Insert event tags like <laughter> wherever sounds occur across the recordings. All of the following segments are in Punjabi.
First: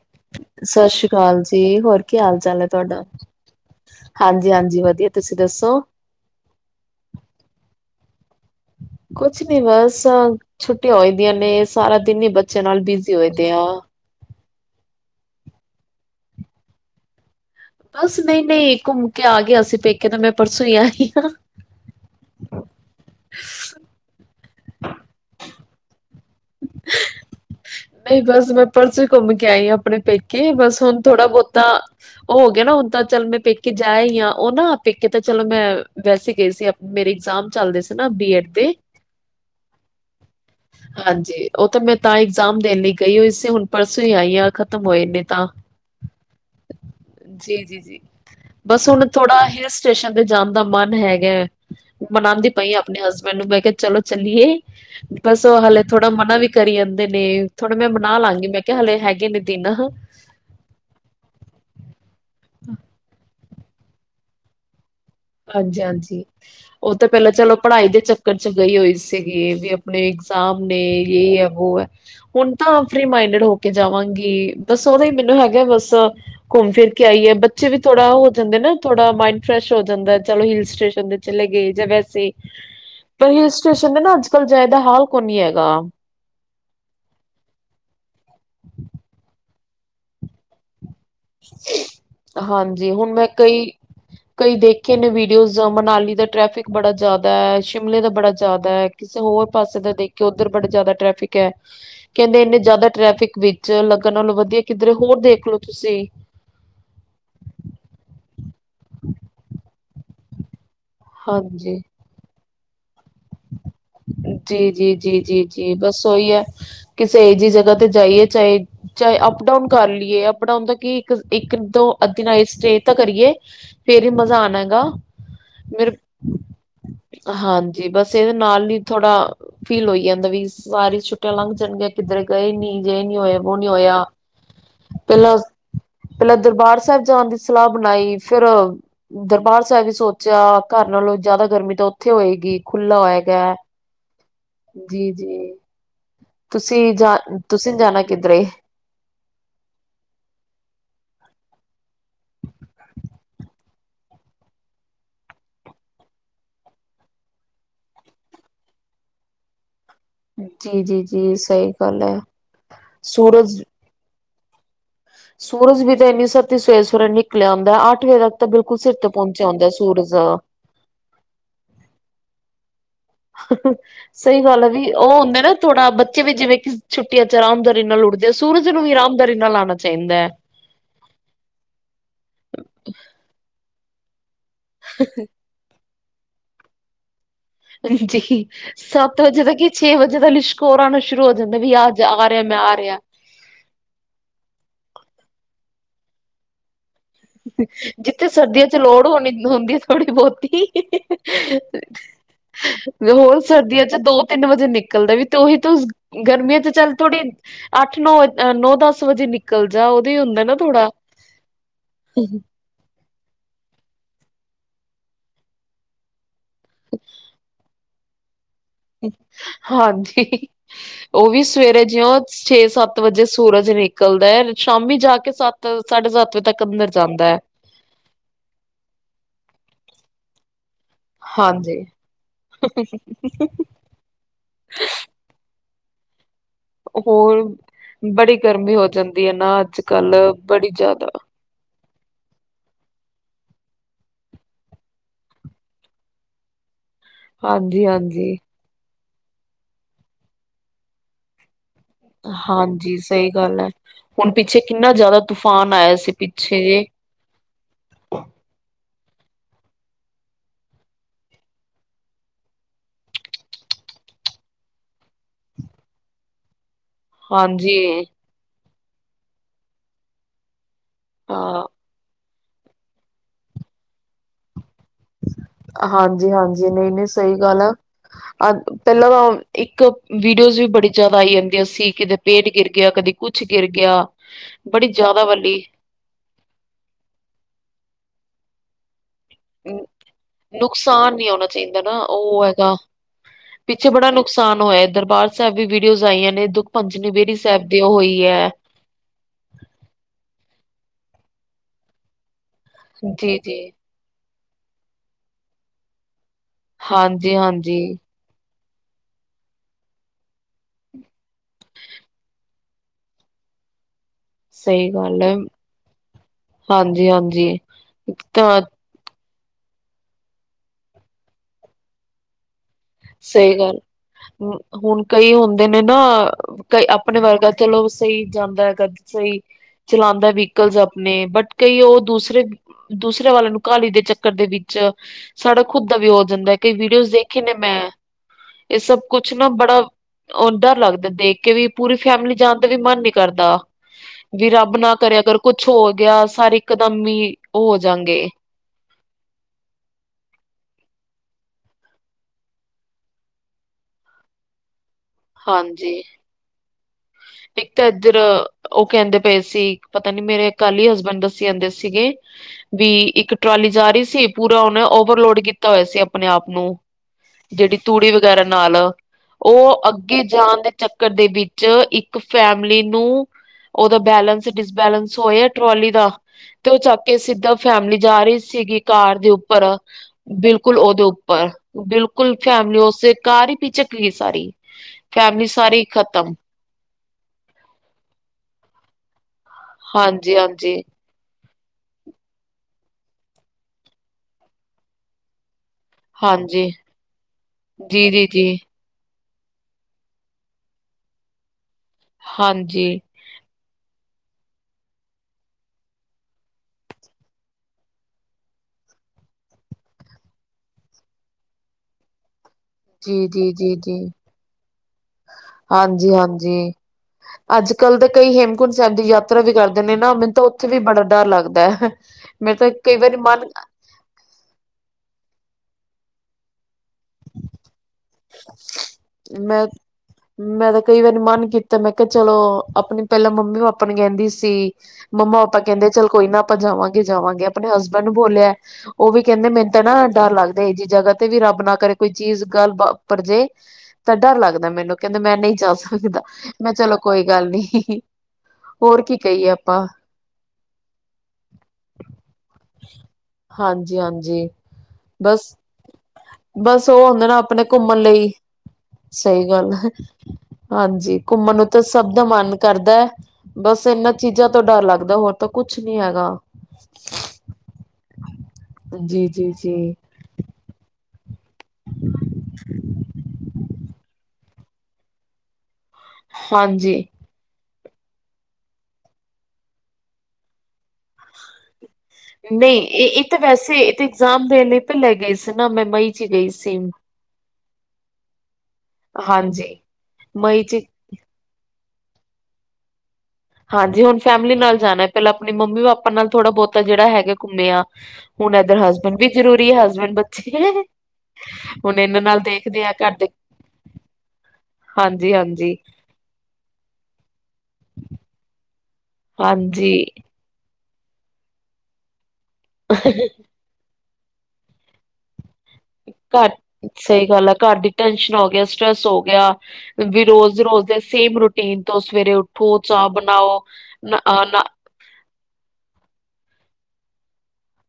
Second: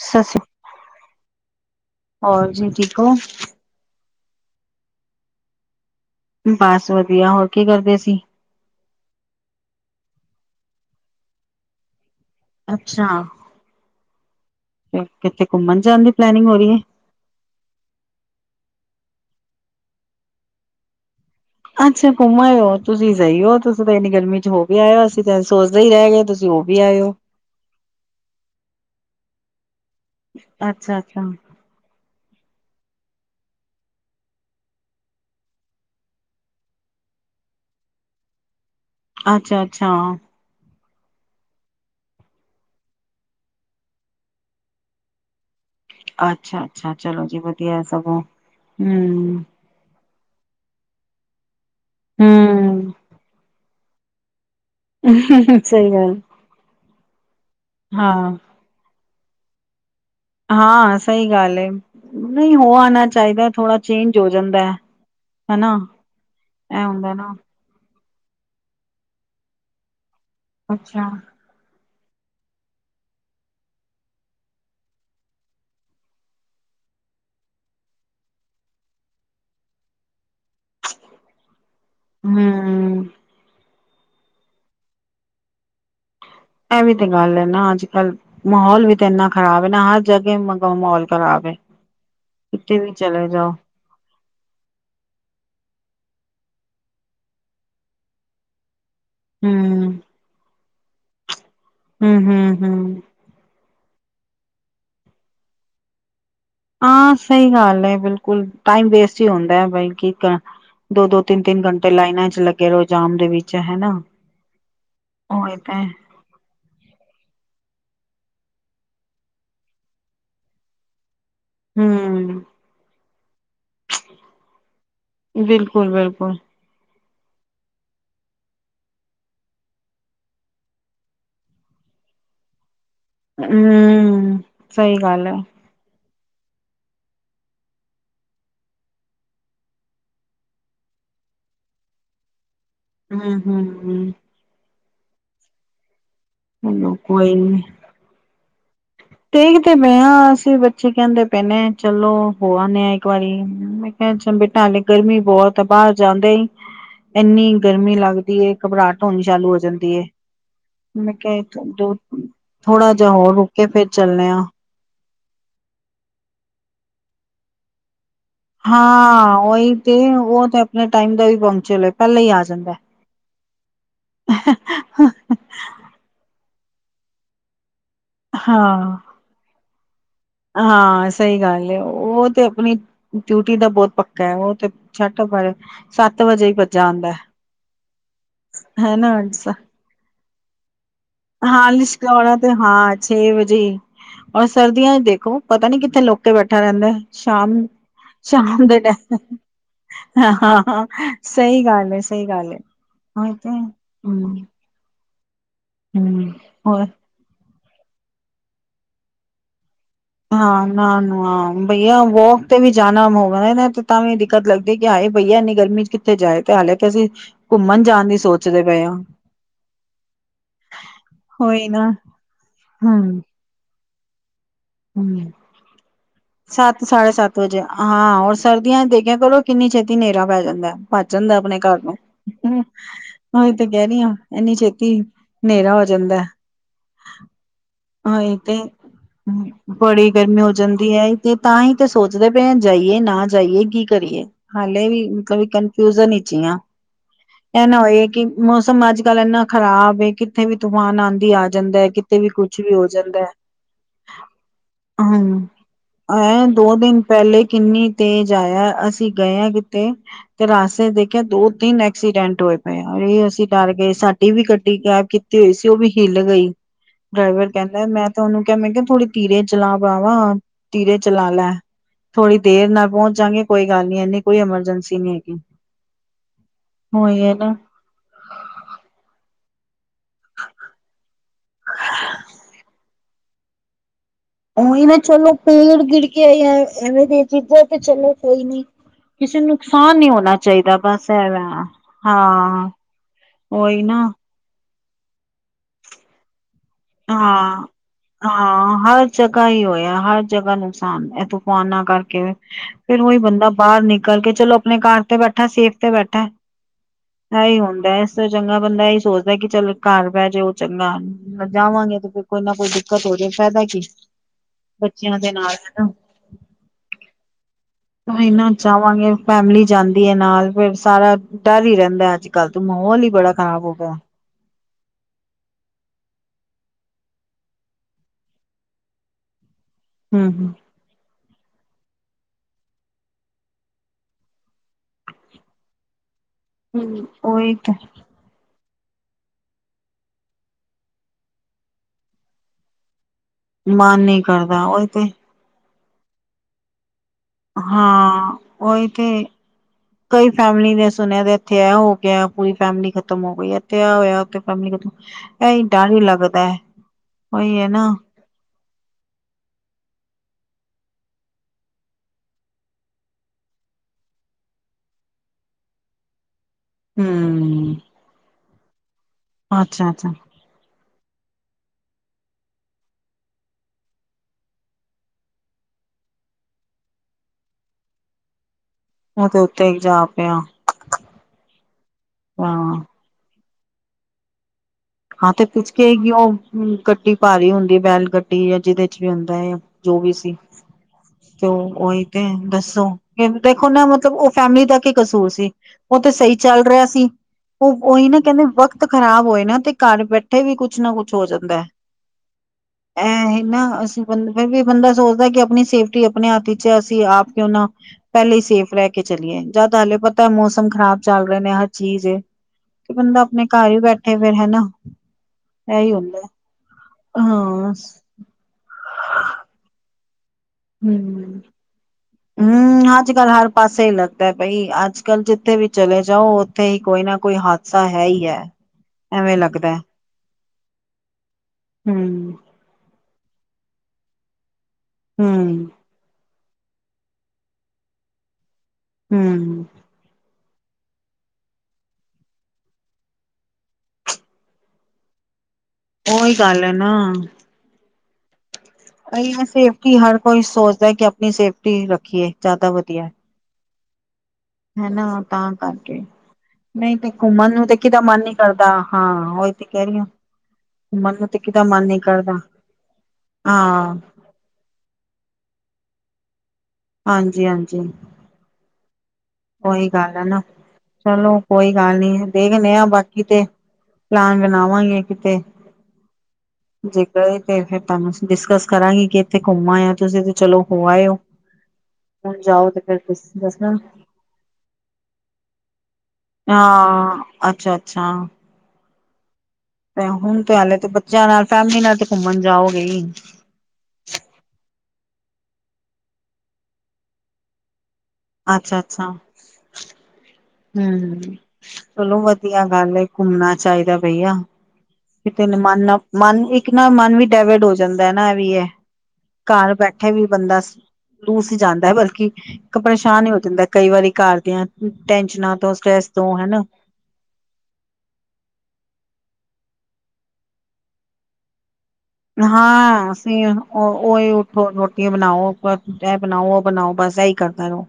ਸਤਿ ਸ੍ਰੀ ਸਤਿ ਸ੍ਰੀ ਅਕਾਲ ਜੀ, ਹੋਰ ਕੀ ਹਾਲ ਚਾਲ ਹੈ ਜੀ ਠੀਕ ਤੁਹਾਡਾ? ਹੋ ਹਾਂਜੀ-ਹਾਂਜੀ ਵਧੀਆ, ਤੁਸੀਂ ਦੱਸੋ? ਬਸ ਵਧੀਆ, ਹੋਰ ਕੀ ਕਰਦੇ ਸੀ? ਕੁਛ ਨੀ ਬਸ ਛੁੱਟੀਆਂ ਹੋ ਦੀਆਂ ਨੇ ਸਾਰਾ ਦਿ ਨ ਬੱਚਿਆਂ ਨਾਲ ਅੱਛਾ ਬਿਜ਼ੀ ਹੋਏਦੇ ਆ। ਕਿੱਥੇ ਘੁੰਮਣ ਜਾਣ ਦੀ ਪਲਨਿੰਗ ਹੋ ਰਹੀ ਹੈ। ਬਸ ਨਹੀਂ-ਨਹੀਂ ਘੁੰਮ ਕੇ ਆ ਗਿਆ ਸੀਂ ਪੇਕੇ ਤੇ ਮੈਂ ਪਰਸੋਂ ਹੀ ਆਹੀ ਹਾਂ। ਆਛਾ ਘੁੰਮ ਆਏ ਓ, ਤੁਸੀ ਸਈ ਓ ਤੁਸੀ ਤਾ ਏਨੀ ਗਰਮੀ ਚ ਹੋ <inaudible> ਅਸੀ ਤਾ ਸੋਚਦੇ ਈ ਰੈ ਗਏ ਤੁਸੀਂ ਹੋ ਵੀ ਆਏ ਹੋ ਨਈ ਬਸ ਮੈਂ ਪਰਸੋਂ ਘੁੰਮ ਕੇ ਆਈ ਆਂ ਆਪਨੇ ਪੇਕੇ, ਬਸ ਅੱਛਾ ਹੁਨ ਅੱਛਾ ਥੋੜਾ ਬੋਤਾ ਓ ਹੋ ਗਿਆ ਨਾ ਹੁਨ ਤਾਂ ਚੱਲ ਮੈਂ ਪੇਕੇ ਜਾ ਆਈ ਆਂ, ਓ ਨਾ ਪੇਕੇ ਤਾ ਚਲੋ ਮੈਂ ਵੈਸੇ ਗਈ ਸੀ ਮੇਰੇ ਇਗਜ਼ਾਮ ਚੱਲਦੇ ਸੀ ਨਾ ਬੀ ਐਡ ਦੇ ਅੱਛਾ, ਅੱਛਾ। ਹਾਂਜੀ, ਓ ਤਾ ਮੈਂ ਤਾਂ ਇਗਜ਼ਾਮ ਦੇਨ ਨੀ ਗਈ <inaudible> ਹੁਨ ਪਰਸੋਂ ਹੀ ਆਈ ਆਂ ਖ਼ਤਮ ਹੋਏ ਨੇ ਤਾਂ ਅੱਛਾ, ਅੱਛਾ ਚਲੋ ਜੀ ਵਧੀਆ ਜੀ-ਜੀ-ਜੀ। ਸਗੋਂ ਬਸ ਹੁਣ ਥੋੜਾ ਹੂੰ ਹਿਲ <inaudible> ਦਾ ਮਨ ਹੈਗਾ। ਮਨਾਦੀ ਪਈ ਹਮ ਆਪਨੇ ਹਸਬੈਂਡ ਨੂੰ ਮੈਂ ਕਿਆ ਚਲੋ ਚੱਲੀਏ ਬਸ ਓਹ ਹਲੇ ਸਹੀ ਥੋੜਾ ਗੱਲ ਮਨਾ ਵੀ ਕਰੀ <inaudible> ਥੋੜੇ ਮੈਂ ਬਨਾ ਹਾਂ ਲਾਂਗੀ ਮੈਂ ਕਿਹਾ ਹਲੇ ਹੈਗੇ <inaudible> ਹਾਂ ਸਹੀ ਗੱਲ ਏ, ਨਈ ਹੋ ਆਨਾ ਚਾਈਦਾ। ਥੋੜਾ ਚੇਂਜ ਹੋ ਜਾਂਦਾ ਐ। ਹਾਂਜੀ, ਹਾਂਜੀ ਓ ਤਾਂ ਪਹਿਲਾਂ ਨਾ ਚਲੋ ਪੜ੍ਹਾਈ ਦੇ ਚ <inaudible> ਗਈ ਹੋਈ ਸੀਗੀ ਵੀ ਅਪਨੇ ਸਾਮਨੇ ਅੱਛਾ ਯੇ, ਐ, ਵੋ, ‌ ਏ ਹੁਨ ਤਾਂ ਫ੍ਰੀ ਮਾਈਡਡ ਹੋ ਕੇ ਜਾਵਾਂਗੀ, ਬਸ ਉਦੋ ਮੈਨੂੰ ਹੈਗਾ ਬਸ ਘੁੰਮ ਫਿਰ ਕੇ ਆਈਏ ਬੱਚੇ ਵੀ ਥੋੜਾ ਹੋ ਜਾਂਦੇ ਨਾ ਥੋੜਾ ਮਾਇੰਡ ਫਰੈਸ਼ ਹੋ <inaudible> ਚਲੋ ਹਿਲ-ਸਟੇਸ਼ਨ ਦੇ ਚਲੇ ਗੇ ਜਾਂ ਵੈਸੇ ਹਮ ਪਰ ਸਟੇਸ਼ਨ ਦੇ ਨਾ ਅੱਜ-ਕੱਲ ਜੈਦਾ ਹਾਲ ਕੋਨੀ ਹੈਗਾ। ਏਵੀ ਤੇ ਗੱਲ ਏ ਨਾ ਅੱਜ-ਕੱਲ। ਮਾਹੌਲ ਵੀ ਤੇ ਏਨਾ ਖ਼ਰਾਬ <inaudible> ਕਿਤੇ ਹਾਂਜੀ, ਵੀ ਹੁਨ ਚਲੇ ਮੈਂ ਜਾਓ ਕਈ-ਕਈ ਦੇਖੇ ਨੇ ਵੀਡੀਓਜ਼ ਮਨਾਲੀ ਟ੍ਰੈਫਿਕ ਬੜਾ ਜੈਦਾ, ਸ਼ਿਮਲੇ ਦਾ ਬੜਾ ਜੈਦਾ ਕਿਸੇ ਹੋਰ ਹੂੰ ਪਾਸੇ ਦਾ ਦੇਖਯੋ ਉੱਧਰ ਬੜੇ ਜਾਦਾ ਟ੍ਰੈਫਿਕ ਹੂੰ ਕਹਿੰਦੇ ਹੂੰ ਏਨੇ ਜੈਦਾ ਹੂੰ ਟ੍ਰੈਫਿਕ ਵਿੱਚ <inaudible> ਵਧੀਆ ਕਿੱਧਰੇ ਹੋਰ ਦੇਖਲੋ ਤੁਸੀ ਆਂ ਸਹੀ ਗੱਲ ਏ, ਬਿਲਕੁਲ ਟਾਈਮ ਵੇਸਟ ਈ ਹੋਂਦੈ ਬਈ ਠੀਕ ਹੈ, ਦੋ ਦੋ ਤਿੰਨ ਤਿੰਨ ਘੰਟੇ ਲਾਈਨਾਂ ਚ ਲਗ ਰੋ ਜਾਮ ਦੇ ਵਿੱਚ ਹਨਾ ਉਹੀ ਜੀ-ਜੀ-ਜੀ-ਜੀ-ਜੀ, ਤਾਂ ਬਸ ਉਹੀ ਹੈ, ਕਿਸੇ ਇਹ ਜਿ ਜਾ ਤੇ ਜਾਈਏ ਚਾਹੇ ਚਾਹੇ ਅਪ ਡਾਊਨ ਕਰ ਲਈਏ ਅਪਡਾਊਨ ਦਾ ਕੀ ਇੱਕ ਦੋ, ਅੱਧੀ ਨਾਈਟ ਹੂੰ ਸਟੇ ਤਾਂ ਕਰੀਏ। ਫੇਰ ਹੀ ਮਜ਼ਾ ਆਣਾ ਹੈਗਾ। ਮੇਰੇ ਬਿਲਕੁਲ-ਬਿਲਕੁਲ, ਹਾਂਜੀ, ਬਸ ਇਹਦੇ। ਨਾਲ ਹੀ ਥੋੜਾ ਫੀਲ ਹੋਈ ਜਾਂਦਾ ਵੀ, ਸਾਰੀ ਛੁੱਟੀਆਂ ਲੰਘ ਜਾਣਗੀਆਂ ਕਿੱਧਰ ਗਏ ਨੀ। ਜੇ ਨੀ ਹੋਏ ਵੋ ਨੀ ਹੋਇਆ ਹੂੰ, ਸਹੀ ਗੱਲ ਹੈ। ਪਹਿਲਾਂ ਪਹਿਲਾਂ ਦਰਬਾਰ ਸਾਹਿਬ ਜਾਣ ਦੀ ਸਲਾਹ ਬਣਾਈ ਫਿਰ ਦਰਬਾਰ ਸਾਹਿਬ ਹੀ ਸੋਚਿਆ ਘਰ ਨਾਲੋਂ ਜਿਆਦਾ ਗਰਮੀ ਤਾਂ ਉੱਥੇ ਹੋਏਗੀ ਖੁ ਹੂੰ-ਹੂੰ-ਹੂੰ, ਜੀ ਜੀ, ਤੁਸੀਂ ਚਲੋ ਜਾ ਤੁਸੀਂ ਨ ਜਾਣਾ ਕਿੱਧਰੇ? ਤੇ ਕਿਤੇ ਪਏ ਹਾਂ ਅਸੀਂ ਬੱਚੇ ਕਹਿੰਦੇ ਪਏ ਨੇ ਚ ਚਲੋ ਹੋ ਆਨੇ ਆ ਇੱਕ ਵਾਰੀ, ਮੈਂ ਕਿਹਾ ਚ ਬੇਟਾ ਲੇ ਗਰਮੀ ਬਹੁਤ ਆ ਬਾਹਰ ਜਾਂਦੇ ਐੰਨੀ ਗਰਮੀ ਲੱਗਦੀ ਐ ਘਬਰਾਹਟ ਹੋਣੀ ਚਾਲੂ ਹੋ ਜਾਂਦੀ ਐ। ਜੀ ਜੀ ਮੈਂ ਜੀ ਕਿਹਾ ਸਹੀ ਦੋ ਗੱਲ ਹੈ ਥੋੜਾ ਜਿਹਾ ਹੋਰ ਸੂਰਜ ਚੱਲਨੇ ਆ। ਸੂਰਜ ਵੀ ਤਾਂ ਇੰਨੀ ਸਤੀ ਸਵੇਰੇ ਸਵੇਰੇ ਨਿਕਲਿਆ ਆਦਾ ਹੈ ਅੱਠ ਵਜੇ ਤੱਕ ਤਾਂ ਬਿਲਕੁਲ ਸਿਰ ਤੇ ਹਾਂ ਪਹੁੰਚਿਆ ਹੁੰਦਾ ਉਹੀ ਤੇ ਸੂਰਜ ਉਹ ਤੇ ਆਪਣੇ ਟਾਈਮ ਦਾ ਵੀ ਪਹੁੰਚ ਲਏ ਪਹਿਲਾਂ ਹੀ ਆ ਜਾਂਦਾ। ਸਹੀ ਗੱਲ ਹੈ ਵੀ ਉਹ ਹੁੰਦੇ ਨਾ ਥੋੜਾ ਬੱਚੇ ਵੀ ਜਿਵੇਂ, ਛੁੱਟਿਆਂ ਚ ਆਰਾਮ ਦਰ ਹਾਂ ਚਾਹੀਦਾ ਹੈ ਹਾਂ, ਸਹੀ ਗੱਲ ਹੈ ਉਹ ਤੇ ਆਪਣੀ ਡਿਊਟੀ ਦਾ ਬਹੁਤ ਪੱਕਾ ਉਹ ਤੇ ਛੱਡ ਪਰੇ ਸੱਤ ਵਜੇ ਹੀ ਭੱਜਾ ਆਦਾ। ਹਾਂਜੀ ਸੱਤ ਵਜੇ ਦਾ ਕੀ ਛੇ ਵਜੇ ਦਾ ਲਿਸ਼ਕ ਹੋਰ ਆਣਾ ਹਾਂ ਲਿਸ਼ਕਾ ਤੇ ਹਾਂ ਛੇ ਵਜੇ ਹੀ, ਔਰ ਸਰਦੀਆਂ ਚ ਦੇਖੋ, ਪਤਾ ਨੀ ਕਿ ਕਿਥੇ ਲੁਕ ਕੇ ਬੈਠਾ ਰਹਿੰਦਾ। ਸ਼ਾਮ ਜਿੱਥੇ ਸ਼ਾਮ ਸਰਦੀਆਂ ਚ ਦੇ ਟਾਈਮ ਲੋੜ ਹੋਣੀ ਹੁੰਦੀ ਹੈ, ਥੋੜੀ ਬਹੁਤੀ ਹਾਂ ਸਹੀ ਗੱਲ ਏ ਸਹੀ ਗੱਲ ਏ ਉਹੀ ਹੋਰ ਤੇ ਸਰਦੀਆਂ ਚ ਦੋ ਹੂੰ ਤਿੰਨ ਵਜੇ ਨਿਕਲਦਾ ਵੀ ਤੇ ਉਹੀ ਹੂੰ ਗਰਮੀਆਂ ਤੇ ਹੋਰ ਚੱਲ ਥੋੜੀ, ਅੱਠ ਨੌਹ, ਨੌ ਦਸ ਵਜੇ ਨਿਕਲ ਦਾ ਹਾਂ ਨਾ ਨਾ ਆ ਬਈ, ਵੋਕ ਤੇ ਵੀ ਜਾਣਾ। <unintelligible> ਤੇ ਤਾਂ ਵੀ ਦਿੱਕਤ ਲਗਦੀ ਕਿ ਹਾਏ ਬਈ ਆ ਇੰਨੀ ਗਰਮੀ ਚ ਕਿੱਥੇ ਜਾਏ। ਤੇ ਹਾਲੇ ਤੇ ਅਸੀਂ ਘੁੰਮਣ ਜਾਣ ਦੀ। ਸੋਚਦੇ ਪਏ ਆ ਹਾਂਜੀ ਉਹ ਵੀ ਉਹੀ ਸਵੇਰੇ ਨਾ ਜਿਓਂ ਛੇ ਸੱਤ ਹੂੰ ਵਜੇ ਸੂਰਜ ਨੇ। ਨਿਕਲਦਾ । ਹੂੰ ਤੱਕ ਸੱਤ ਅੰਦਰ ਸਾਢੇ ਜਾਂਦਾ ਸੱਤ ਹੈ ਵਜੇ ਹਾਂ ਹੋਰ ਸਰਦੀਆਂ ਦੇਖਿਆ ਕਰੋ ਕਿੰਨੀ ਛੇਤੀ। ਹਨੇਰਾ ਪੈ ਜਾਂਦਾ। ਭੱਜ ਜਾਂਦਾ ਆਪਣੇ ਹਾਂਜੀ ਘਰ ਨੂੰ ਹੂੰ ਉਹੀ ਤੇ ਕਹਿ ਰਹੀ ਆ ਇੰਨੀ ਛੇਤੀ ਹਨੇਰਾ ਹੋ। ਜਾਂਦਾ। ਹੋਰ। ਹਾਂ ਬੜੀ ਏ ਤੇ ਗਰਮੀ ਹੋ ਜਾਂਦੀ ਹੈ ਨਾ ਅੱਜ ਬੜੀ ਕੱਲ ਗਰਮੀ ਹੋ ਬੜੀ ਜਾਂਦੀ ਹੈ ਜ਼ਿਆਦਾ ਤੇ ਤਾਂ ਹੀ ਤੇ ਸੋਚਦੇ ਪਏ ਜਾਈਏ ਨਾ। ਜਾਈਏ ਕੀ ਕਰੀਏ ਹਾਲੇ ਵੀ ਮਤਲਬ ਕਨਫਿਊਜਨ ਵਿੱਚ ਹੀ ਆ। ਇਹ ਨਾ ਹਾਂਜੀ ਹੋਏ ਕਿ ਹਾਂਜੀ ਮੌਸਮ ਅੱਜ। ਕੱਲ ਇੰਨਾ ਖ਼ਰਾਬ ਏ ਕਿੱਥੇ ਵੀ ਤੂਫਾਨ ਆਂਦੀ ਆ ਜਾਂਦਾ ਹੈ। ਕਿਤੇ ਵੀ ਕੋਈ। ਵਿੱਚ ਵੀ ਹੋ ਹਾਂਜੀ ਜਾਂਦਾ ਸਹੀ ਹੈ ਗੱਲ ਹੁਣ ਪਿੱਛੇ ਕਿੰਨਾ ਜ਼ਿਆਦਾ ਹੂੰ ਤੂਫਾਨ ਆਇਆ ਸੀ ਐ ਪਿੱਛੇ ਦੋ ਜੇ ਦਿਨ ਪਹਿਲੇ ਕਿੰਨੀ ਤੇਜ਼ ਆਇਆ ਅਸੀਂ। ਗਇਆ ਕਿਤੇ ਤੇ ਰਾਸਤੇ ਦੇਖਿਆ ਦੋ ਤਿੰਨ ਐਕਸੀਡੈਂਟ ਹੋਏ ਪਏ ਇਹ ਅਸੀਂ ਡਰ ਗਏ ਸਾਡੀ ਵੀ ਗੱਡੀ ਕੈਬ ਕੀਤੀ ਹੋਈ ਸੀ ਉਹ ਵੀ ਹਿੱਲ ਗਈ। ਡਰਾਈਵਰ ਹਾਂਜੀ ਕਹਿੰਦਾ ਮੈਂ ਤੁਹਾਨੂੰ ਕਿਹਾ ਮੈਂ ਕਿਹਾ। ਥੋੜੀ ਧੀਰੇ ਚਲਾ ਭਰਾਵਾਂ। ਧੀਰੇ ਚਲਾ ਲਾ। ਹਾਂ ਥੋੜ੍ਹੀ ਦੇਰ ਨਾਲ ਪਹੁੰਚ ਜਾਂਗੇ ਕੋਈ ਗੱਲ ਨੀ ਇੰਨੀ ਕੋਈ ਐਮਰਜੈਂਸੀ। ਨੀ ਹੈਗੀ ਹਾਂਜੀ ਹਾਂਜੀ ਨਹੀਂ ਨਹੀਂ ਉਹੀ ਸਹੀ ਹੈ ਨਾ ਗੱਲ ਆ ਅ ਪਹਿਲਾਂ ਤਾਂ ਹੁਣ। ਇੱਕ। ਵੀਡੀਓਜ਼ ਵੀ ਬੜੀ ਜ਼ਿਆਦਾ ਆਈ ਜਾਂਦੀ ਸੀ ਕਿਤੇ ਪੇੜ ਗਿਰ ਗਿਆ ਕਦੇ। ਕੁੱਛ ਗਿਰ ਗਿਆ। ਉਹੀ ਬੜੀ ਨਾ ਜ਼ਿਆਦਾ ਚਲੋ ਵਾਲੀ ਪੇੜ ਗਿਰ ਗਿਆ ਯਾਰ ਐਵੇਂ ਦੀਆਂ ਚੀਜ਼ਾਂ ਤੇ ਚਲੋ। ਕੋਈ ਨਹੀਂ। ਕਿਸੇ ਨੂੰ ਨੁਕਸਾਨ ਨਹੀਂ ਹੋਣਾ ਚਾਹੀਦਾ ਬਸ ਨੁਕਸਾਨ ਨਹੀਂ ਐਵੇ ਹੋਣਾ ਚਾਹੀਦਾ ਨਾ ਉਹ ਹਾਂ ਹੈਗਾ ਉਹੀ ਪਿੱਛੇ ਨਾ। ਬੜਾ ਨੁਕਸਾਨ ਹੋਇਆ ਦਰਬਾਰ ਸਾਹਿਬ ਦੀਆਂ ਵੀਡੀਓਜ਼ ਆਈਆਂ ਨੇ ਦੁੱਖ। ਭੰਜਨੀ ਬੇਰੀ ਹਾਂ ਸਾਹਿਬ ਦੀ ਉਹ ਹੋਈ ਹੈ ਹਾਂ ਹਰ ਜਗ੍ਹਾ ਹੀ ਹੋਇਆ ਹਰ ਜਗ੍ਹਾ ਨੁਕਸਾਨ। ਇਹ ਤੂਫਾਨਾਂ ਕਰਕੇ ਵੇਖ। ਫੇਰ ਉਹੀ ਜੀ ਬੰਦਾ ਜੀ ਬਾਹਰ ਨਿਕਲ ਕੇ। ਚਲੋ ਆਪਣੇ ਘਰ ਤੇ ਬੈਠਾ ਸੇਫ ਤੇ ਬੈਠਾ। ਹਾਂਜੀ ਹੈਹੀ ਹਾਂਜੀ ਹੁੰਦਾ ਇਸ ਤੋਂ ਚੰਗਾ ਬੰਦਾ ਇਹੀ ਸੋਚਦਾ ਕਿ ਚੱਲ ਘਰ ਬਹਿ ਜੇ ਉਹ ਚੰਗਾ ਜਾਵਾਂਗੇ ਤੇ ਫੇਰ ਕੋਈ ਨਾ ਕੋਈ ਦਿੱਕਤ ਹੋ ਜਾਵੇ ਫਾਇਦਾ ਕੀ ਸਹੀ ਬੱਚਿਆਂ ਗੱਲ ਦੇ ਹੈ ਨਾਲ ਹਨਾ ਹਾਂਜੀ ਹਾਂਜੀ ਇਹਨਾ ਤਾਂ ਚਾਵਾਂਗੇ ਫੈਮਿਲੀ ਜਾਂਦੀ ਏ ਨਾਲ ਫਿਰ ਸਾਰਾ ਡਰ ਈ ਰਹਿੰਦਾ ਅੱਜ ਕੱਲ ਮਾਹੌਲ ਹੀ ਬੜਾ ਸਹੀ ਖ਼ਰਾਬ ਹੋ ਗੱਲ ਗਿਆ ਹੁ- ਹੁਣ ਕਈ ਹੁੰਦੇ ਨੇ ਨਾ ਕਈ ਆਪਣੇ ਵਰਗਾ ਚਲੋ ਸਹੀ ਜਾਂਦਾ ਹੈ ਕਦ ਸਹੀ ਚਲਾਉਂਦਾ ਹੂੰ ਵਹੀਕਲਸ ਆਪਣੇ ਬਟ ਕਈ ਉਹ ਦੂਸਰੇ ਦੂਸਰੇ ਵਾਲਿਆਂ ਨੂੰ ਕਾਹਲੀ ਦੇ ਚੱਕਰ ਦੇ ਵਿੱਚ ਸਾਡਾ ਖੁੱਦ ਦਾ ਵਿਓ ਜਾਂਦਾ ਕਈ ਹੂੰ ਵੀਡੀਓਜ਼ ਦੇਖੇ ਨੇ ਉਹੀ ਤੇ ਮੈਂ ਇਹ ਸਭ ਕੁਛ ਨਾ ਬੜਾ ਡਰ ਲੱਗਦਾ ਦੇਖ ਕੇ ਵੀ ਪੂਰੀ ਫੈਮਿਲੀ ਜਾਣ ਦਾ ਵੀ ਮਨ ਨੀ ਕਰਦਾ ਮਨ ਨੀ ਵੀ ਕਰਦਾ ਰੱਬ ਉਹੀ ਨਾ ਤੇ ਕਰੇ ਅਗਰ ਕੁਛ ਕੂਛ ਹੋ ਗਿਆ ਸਾਰੇ ਇੱਕਦਮ ਹਾਂ ਉਹੀ ਤੇ ਕਈ ਫੈਮਲੀ ਨੇ ਸੁਣਿਆ ਦੇ ਇੱਥੇ ਇਹ ਹੋ ਗਿਆ ਪੂਰੀ ਫੈਮਲੀ ਖਤਮ ਹੋ ਗਈ ਇਥੇ ਆ ਹੋਇਆ ਫੈਮਲੀ ਖਤਮ ਇਹੀ ਡਰ ਹਾਂਜੀ। ਹੀ ਲੱਗਦਾ ਉਹੀ ਹੈ ਇੱਕ ਤਾਂ ਨਾ ਇੱਧਰ ਉਹ ਕਹਿੰਦੇ ਪਏ ਸੀ ਪਤਾ ਨੀ ਮੇਰੇ ਕੱਲ ਹੀ ਹਸਬੈਂਡ ਦੱੱਸੀ ਜਾਂਦੇ ਸੀਗੇ ਵੀ ਇੱਕ ਟਰਾਲੀ ਜਾ ਰਹੀ ਸੀ ਪੂਰਾ ਉਹਨੇ ਓਵਰਲੋਡ ਕੀਤਾ ਹੋਇਆ ਸੀ ਆਪਣੇ ਆਪ ਨੂੰ ਹੂੰ ਜਿਹੜੀ ਤੂੜੀ ਵਗੈਰਾ ਨਾਲ ਉਹ ਅੱਛਾ ਅੱਛਾ ਅੱਗੇ ਜਾਣ ਦੇ ਚੱਕਰ ਦੇ ਵਿੱਚ ਇੱਕ ਫੈਮਲੀ ਨੂੰ ਉਹਦਾ ਬੈਲੇੈਂਸ ਡਿਸਬੈਲੈਂਸ ਹੋਇਆ ਟਰੋਲੀ ਦਾ ਤੇ ਉਹ ਚੱਕ ਕੇ ਸਿੱਧਾ ਫੈਮਲੀ ਜਾ ਰਹੀ ਸੀਗੀ ਕਾਰ ਦੇ ਉਹਦੇ ਉੱਪਰ ਉੱਤੇ ਜਾ ਪਿਆ ਬਿਲਕੁਲ ਉਹਦੇ ਉੱਪਰ ਬਿਲਕੁਲ ਹਾਂ ਫੈਮਲੀ ਉਸੇ ਕਾਰ ਹੀ ਪਿਛੇ ਗੀਫ ਆ ਰਹੀ ਹਾਂ ਤੇ ਪੁੱਛ ਕੇਗੀ ਉਹ ਗੱਡੀ ਭਾਰੀ ਹੁੰਦੀ ਹੈ ਬੈਲ ਗੱਡੀ ਜਾਂ ਜਿਹਦੇ ਚ ਵੀ ਹੁੰਦਾ ਹੈ ਆ ਹਾਂਜੀ ਹਾਂਜੀ ਤੇ ਉਹੀ ਤੇ ਦੱਸੋ ਕਿ ਦੇਖੋ ਨਾ ਮਤਲਬ ਉਹ ਫੈਮਿਲੀ ਦਾ ਕੀ ਕਸੂਰ ਸੀ ਉਹ ਤੇ ਸਹੀ ਚੱਲ ਹਾਂਜੀ ਰਿਹਾ ਸੀ ਉਹ ਉਹੀ ਜੀ ਨਾ ਜੀ ਕਹਿੰਦੇ ਜੀ ਵਕਤ ਖ਼ਰਾਬ ਹੋਏ ਨਾ ਤੇ ਘਰ ਬੈਠੇ ਵੀ ਕੁੱਛ ਨਾ ਕੁੱਛ ਹੋ ਜਾਂਦਾ। ਹਾਂਜੀ, ਹੈ ਨਾ ਅਸੀਂ ਬੰ ਫੇਿਰ ਵੀ ਬੰਦਾ ਸੋਚਦਾ ਕਿ ਆਪਣੀ ਸੇਫਟੀ ਆਪਣੇ ਹੱਥ ਵਿਚ ਅਸੀਂ ਆਪ ਕਿਉਂ ਨਾ ਪਹਿਲੇ ਹੀ ਸੇਫ ਰਹਿ ਕੇ ਚਲੀਏ ਜਾਂਦ ਤਾਂ ਹਾਲੇ ਪਤਾ ਮੌਸਮ ਖ਼ਰਾਬ ਚੱਲ ਰਹੇ ਨੇ ਹਰ ਚੀਜ਼ ਐ। ਤੇ ਬੰਦਾ ਆਪਣੇ ਘਰ ਹੀ ਬੈਠੇ ਫੇਰ ਹਨਾ। ਇਹੀ ਹੁੰਦਾ। ਹਾਂਜੀ-ਹਾਂਜੀ ਅੱਜ ਹਾਂ, ਕੱਲ੍ਹ ਤਾਂ ਕਈ ਹੇਮਕੁੰਟ ਸਾਹਿਬ ਦੀ ਯਾਤਰਾ ਵੀ ਕਰਦੇ ਨੇ, <unintelligible> ਤਾਂ ਉੱਥੇ ਵੀ ਬੜਾ ਡਰ ਹੂੰ। ਲੱਗਦਾ ਹੈ। ਮੇਰੇ ਤਾਂ ਕਈ ਹੂੰ, ਅੱਜ ਵਾਰੀ ਕੱਲ ਮਨ ਹਰ ਪਾਸੇ ਹੀ ਲੱਗਦਾ ਬਈ ਅੱਜ ਕੱਲ ਜਿੱਥੇ ਵੀ ਚਲੇ ਜਾਓ ਉੱਥੇ ਹੀ ਕੋਈ ਨਾ ਕੋਈ ਹਾਦਸਾ ਹੈ ਹੀ ਹੈ ਐਵੇਂ ਮੈਂ ਲੱਗਦਾ। ਮੈਂ ਤਾਂ ਕਈ ਵਾਰੀ ਮਨ ਕੀਤਾ ਮੈਂ ਕਿਹਾ ਹੂੰ। ਚਲੋ ਆਪਣੀ, ਪਹਿਲਾਂ ਮੰਮੀ ਪਾਪਾ ਕਹਿੰਦੀ ਸੀ। ਮੰਮਾ ਪਾਪਾ ਹੂੰ, ਕਹਿੰਦੇ ਚੱਲ ਕੋਈ ਨਾ, ਆਪਾਂ ਜਾਵਾਂਗੇ ਜਾਵਾਂਗੇ ਆਪਣੇ ਹਸਬੈਂਡ ਬੋਲਿਆ। ਉਹ ਵੀ ਕਹਿੰਦੇ ਹੂੰ ਮੈਨੂੰ ਤਾਂ ਨਾ ਡਰ ਲੱਗਦਾ। ਜਹੀ ਜਗ੍ਹਾ ਤੇ ਵੀ ਰੱਬ ਨਾ ਕਰੇ, ਕੋਈ ਚੀਜ਼ ਗੱਲ ਵਾਪਰ ਜੇ ਤਾਂ ਡਰ ਲੱਗਦਾ ਮੈਨੂੰ ਕਹਿੰਦੇ ਮੈਂ ਨਹੀਂ, ਜਾ ਸਕਦਾ ਉਹੀ ਮੈਂ ਚਲੋ ਕੋਈ ਗੱਲ ਨੀ। ਹੋਰ ਕੀ ਅ ਕਹੀਏ ਆਪਾਂ ਸੇਫਟੀ ਹਰ ਕੋਈ ਸੋਚਦਾ ਕਿ ਆਪਣੀ ਸੇਫਟੀ ਰੱਖੀਏ ਜ਼ਿਆਦਾ ਵਧੀਆ। ਹਾਂਜੀ-ਹਾਂਜੀ, ਹਨਾ ਤਾਂ ਕਰਕੇ, ਬਸ ਨਹੀਂ ਉਹ ਤੇ ਹੁੰਦੇ ਨਾ ਆਪਣੇ ਨੂੰ ਤੇ ਕਿਦਾ ਘੁੰਮਣ ਮਨ ਲਈ ਨੀ ਕਰਦਾ ਹਾਂ ਸਹੀ ਉਹੀ ਤੇ ਗੱਲ ਕਹਿ ਐ ਰਹੀ ਹਾਂ। ਹਾਂਜੀ ਤੇ ਘੁੰਮਣ ਕਿਦਾ ਨੂੰ ਤਾਂ ਮਨ ਨੀ ਸਭ ਦਾ ਕਰਦਾ ਮਨ ਕਰਦਾ ਹੈ ਬਸ ਹਾਂ ਇਹਨਾਂ ਚੀਜ਼ਾਂ ਤੋਂ ਡਰ ਲੱਗਦਾ ਹੋਰ ਤਾਂ ਕੁਛ ਕੁਛ ਨੀ ਹੈਗਾ। ਹਾਂਜੀ-ਹਾਂਜੀ, ਜੀ-ਜੀ-ਜੀ, ਉਹੀ ਗੱਲ ਹੈ ਨਾ। ਚਲੋ, ਕੋਈ ਗੱਲ ਨੀ ਦੇਖਦੇ ਆ ਬਾਕੀ ਤੇ, ਪਲੈਨ ਬਣਾਵਾਂਗੇ ਕਿਤੇ, ਹਾਂਜੀ। ਜੇ ਗਏ ਤੇ ਫ਼ਿਰ, ਤੁਹਾਨੂੰਂ ਡਿਸਕਸ ਕਰਾਂਗੇ ਕਿ ਇੱਥੇ ਘੁੰਮ ਆ ਤੁਸੀਂ ਤੇ ਚਲੋ ਹੋ ਆਏ ਹੋ, ਹੁਣ ਜਾਓ ਨਹੀਂ ਤੇ ਫਿਰ ਇਹ ਇਹ ਤਾਂ ਦੱਸਣਾ ਵੈਸੇ ਇਹ ਤੇ ਇਗਜ਼ਾਮ, ਵੇਲੇ ਪਲੇੈ ਗਏ ਸੀ ਨਾ ਮੈਂ ਮਈ ਚ ਗਈ ਸੀ। ਅੱਛਾ-ਅੱਛਾ, ਹਾਂਜੀ ਤੇ ਹੁਣ ਤੇ ਮਈ ਹਲੇ ਚ ਤੇ ਬੱਚਿਆਂ ਨਾਲ ਫੈਮਿਲੀ ਨਾਲ ਕਿੱਥੇ ਘੁੰਮਣ ਜਾਓਗੇ ਈ ਹਾਂਜੀ ਹੁਣ ਫੈਮਿਲੀ ਨਾਲ ਜਾਣਾ ਪਹਿਲਾਂ ਆਪਣੀ ਮੰਮੀ ਪਾਪਾ ਨਾਲ ਥੋੜਾ ਬਹੁਤਾ ਜਿਹੜਾ ਹੈਗਾ ਘੁੰਮੇਆ ਹੁਣ ਇੱਧਰ ਹਸਬੈਂਡ ਵੀ ਜ਼ਰੂਰੀ ਐ, ਹਸਬੈਂਡ ਬੱਚੇ ਹਂ, ਹੁਣ ਚਲੋ ਇਹਨਾਂ ਨਾਲ ਵਧੀਆ ਦੇਖਦੇ ਆ ਗੱਲ ਏ ਘਰ ਦੇ ਘੁੰਮਣਾ ਚਾਈਦਾ ਬਈਆ ਹਾਂਜੀ ਕਿਤੇ ਹਾਂਜੀ ਮਨ, ਮਨ ਇੱਕ ਨਾ ਮਨ ਵੀ ਡੈਵਰਡ ਹੋ ਜਾਂਦਾ ਐ ਨਾਂ ਇਹ ਵੀ ਐ ਘਰ ਬੈਠੇ ਹਾਂਜੀ ਵੀ ਬੰਦਾ ਸ ਲੂਸ ਹੀ ਜਾਂਦਾ ਐ ਬਲਕੀ ਕ ਪਰੇਸ਼ਾਨ ਹੀ ਹੋ ਜਾਂਦਾ ਕਈ ਵਾਰੀ ਘਰ ਦਿਆਂ ਟੈਨਸ਼ਨਾਂ ਤੋਂ ਸਟਰ੍ਰੈਸ ਤੋਂ ਘਰ ਹਨਾ ਸਹੀ ਗੱਲ ਆ, ਘਰ ਦੀ ਟੈਸ਼ਨ ਹੋ ਗਿਆ, ਸਟਰ੍ਰੈਸ ਹੋ ਗਿਆ ਵੀ ਰੋਜ਼-ਰੋਜ਼ ਦੇ ਸੇਮ ਰੂਟੀਨ ਤੋਂ ਸਵੇਰੇ ਉੱਠੋ ਚਾਹ ਹਾਂ, ਅਸੀਂ ਬਣਾਓ ਨਾ ਉਹੀ ਨਾ ਉੱਠੋ ਰੋਟੀ ਬਣਾਓ, ਚਾਹ ਬਣਾਓ, ਉਹ ਬਣਾਓ ਬਸ ਬਸ ਏਹੀ ਕਰਦਾ ਰੋਹ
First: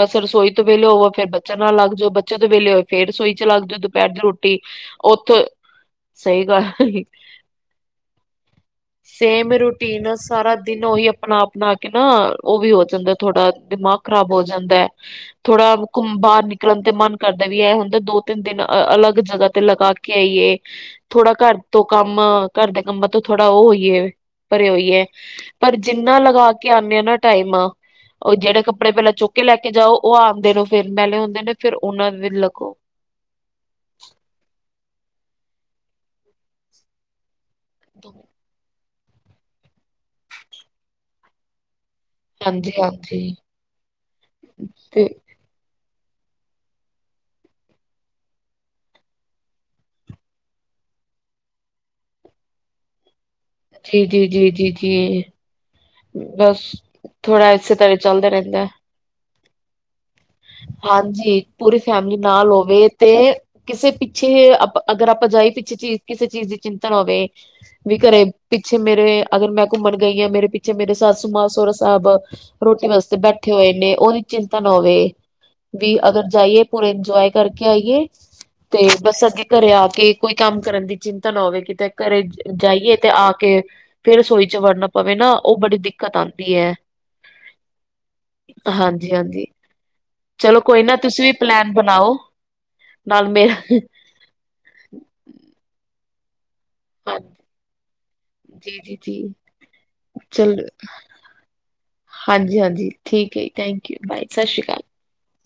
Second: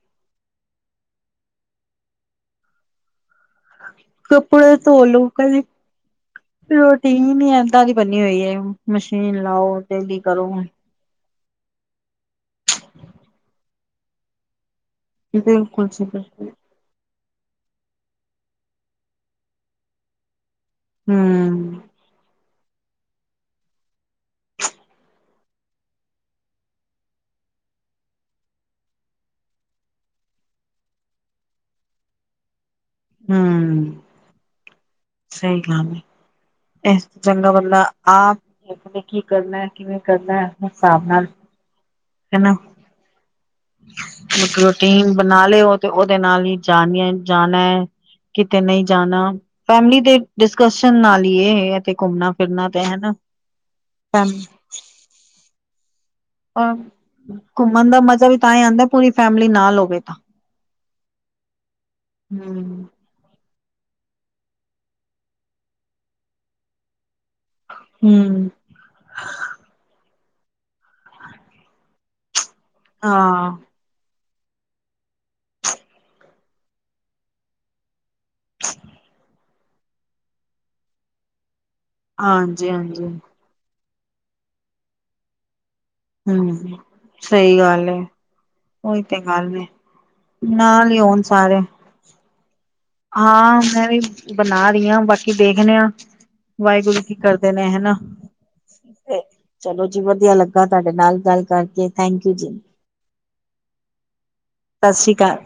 ਬਸ ਰਸੋਈ ਤੋਂ ਵਹਲੇ ਹੋ ਫੇਰ ਬੱਚੇ ਨਾਲ ਲੱਗ ਜਓ, ਬੱਚੇ ਤੋਂ ਵੇਹਲੇ ਹੋਵ ਫੇਰ ਰਸੋਈ ਚ ਲਗਜੋ ਦੁਪਹਿਰ ਦੀ ਰੋਟੀ ਕੱਪੜੇ ਧੋ ਲੋ ਓਥੇ ਕਦੇ ਸਹੀ ਗੱਲ, <unintelligible> ਰੋਟੀਨ ਹੀ ਏਦਾਂ ਦੀ ਬਣੀ ਹੋਈ ਹੈ ਮਸ਼ੀਨ ਸੇਮ ਲਾਓ ਰੂਟੀਨ ਡੇਲੀ ਕਰੋ ਸਾਰਾ ਦਿਨ ਉਹੀ ਆਪਣਾ ਆਪ ਬਣਾ ਕੇ ਨਾਂ ਉਹ ਵੀ ਹੋ ਜਾਂਦਾ ਥੋੜਾ ਦਿਮਾਗ ਖ਼ਰਾਬ ਹੋ ਜਾਂਦਾ ਏ ਥੋੜਾ ਬਿਲਕੁਲ ਜੀ ਘੁੰਮ ਬਾਹਰ ਬਿਲਕੁਲ ਨਿਕਲਣ ਤੇ ਮਨ ਕਰਦਾ ਵੀ ਇਹ ਹੁੰਦਾ ਦੋ ਤਿੰਨ ਦਿਨ ਅ ਅਲੱਗ ਜਗ੍ਹਾ ਤੇ ਲਗਾ ਕੇ ਆਈਏ ਥੋੜਾ ਘਰ ਹਮ ਤੋਂ ਕੰਮ ਘਰ ਦੇ ਕੰਮਾਂ ਤੋਂ ਥੋੜਾ ਉਹ ਹੋਈਏ ਭਰੇ ਹੋਈਏ ਪਰ ਜਿੰਨਾ ਲਗਾ ਕੇ ਆਂਣੇ ਆਂ ਨਾਂ ਟਾਈਮ ਆ ਉਹ ਜਿਹੜੇ ਕੱਪੜੇ ਪਹਿਲਾਂ ਚੁੱਕ ਲੈ ਕੇ ਜਾਓ ਉਹ ਆਂਦੇ ਨੂੰ ਫਿਰ ਮੈਲੇ ਹੁੰਦੇ ਨੇਂ ਫਿਰ ਉਹਨਾਂ ਨੂੰ ਵੀ ਲੱਗੋ। ਹਮ ਸਹੀ ਗੱਲ ਐ, ਇਹ ਚੰਗਾ ਵ ਲੈ ਆਪ <unintelligible> ਕੀ ਕਰਨਾ ਐ, ਕਿਵੇਂ ਕਰਨਾ ਐ ਹਿਸਾਬ ਨਾਲ ਹੈਨਾਂ! ਹਾਂਜੀ ਹਾਂਜੀ <unintelligible> ਤੇ ਰੋਟੀਨ ਬਣਾ ਲਿਓ ਤੇ ਉਹਦੇ ਨਾਲ ਹੀ ਜਾਣੀ ਜਾਣਾ ਐ, ਕਿਤੇ ਨਈਂ ਜਾਣਾ ਫੈਮਲੀ ਦੇ ਡਿਸਕਸ਼ਨ ਨਾਲ ਹੀ ਇਹ ਤੇ ਘੁੰਮਣਾ ਫਿਰਨਾ ਤੇ ਹਨਾ ਜੀ ਜੀ ਜੀ ਜੀ ਜੀ ਬਸ ਥੋੜਾ ਇਸੇ ਘੁੰਮਣ ਤਰ੍ਹਾਂ ਦਾ ਮਜ਼ਾ ਚੱਲਦਾ ਵੀ ਤਾਂ ਰਹਿੰਦਾ ਈ ਆਂਦਾ ਪੂਰੀ ਫੈਮ ਨਾਲ ਹੋਵੇ ਤਾਂ ਹਾਂਜੀ ਪੂਰੀ ਫੈਮਿਲੀ ਨਾਲ ਹਮ ਹੋਵੇ ਤੇ ਕਿਸੇ ਪਿੱਛੇ ਅਗਰ ਆਪਾਂ ਜਾਈ ਪਿੱਛੇ ਚੀਜ਼ ਕਿਸੇ ਚੀਜ਼ ਦੀ ਚਿੰਤਾ ਨਾਂ ਹੋਵੇ। ਵੀ ਘਰੇ ਹਮ ਪਿੱਛੇ ਮੇਰੇ ਅਗਰ ਮੈਂ ਘੁੰਮਣ ਗਈਆਂ ਮੇਰੇ ਪਿੱਛੇ ਮੇਰੇ ਸੱਸੂ ਮਾਂ ਸੋਹਰਾ ਸਾਹਬ ਰੋਟੀ ਵਾਸਤੇ ਹਾਂ ਬੈਠੇ ਹੋਏ ਨੇ ਉਹਦੀ ਚਿੰਤਨ ਹੋਵੇ ਵੀ ਅਗਰ ਜਾਈਏ ਪੂਰੇ ਇੰਜੋਏ ਕਰਕੇ ਆਈਏ ਤੇ ਬਸ ਅੱਗੇ ਘਰੇ ਆ ਕੇ ਕੋਈ ਕੰਮ ਕਰਨ ਦੀ ਚਿੰਤਾ ਨਾ ਹੋਵੇ ਕਿ ਤੇ ਘਰੇ ਹਾਂਜੀ ਜਾਈਏ ਹਾਂਜੀ ਤੇ ਆ ਕੇ ਫੇਰ ਰਸੋਈ ਚ ਵੜਨਾ ਪਵੇ ਨਾ ਉਹ ਬੜੀ ਦਿੱ ਹੂੰ, ਸਹੀ ਗੱਲ ਏ ਉਹੀ ਹਾਂਜੀ ਤੇ ਹਾਂਜੀ ਗੱਲ ਏ ਚਲੋ ਕੋਈ ਨਾ ਤੁਸੀਂ ਵੀ ਪਲੈਨ ਬਣਾਓ। ਨਾਲ ਮੇਰਾ ਹਾਂ ਮੈਂ ਵੀ ਬਣਾ ਰਹੀ ਆ ਬਾਕੀ ਦੇਖਦੇ ਆ ਵਾਹਿਗੁਰੂ ਕੀ ਹਾਂਜੀ ਕਰਦੇ ਨੇ ਹਨਾ ਜੀ ਜੀ ਜੀ ਚਲੋ ਜੀ ਵਧੀਆ ਲੱਗਾ ਚਲੋ ਤੁਹਾਡੇ ਨਾਲ ਗੱਲ ਕਰਕੇ ਥੈਂਕ ਯੂ ਜੀ। Okay thank you bye. ਸਤਿ ਸ਼੍ਰੀ ਅਕਾਲ ਸਸ ਰੀ ਕਾਲ।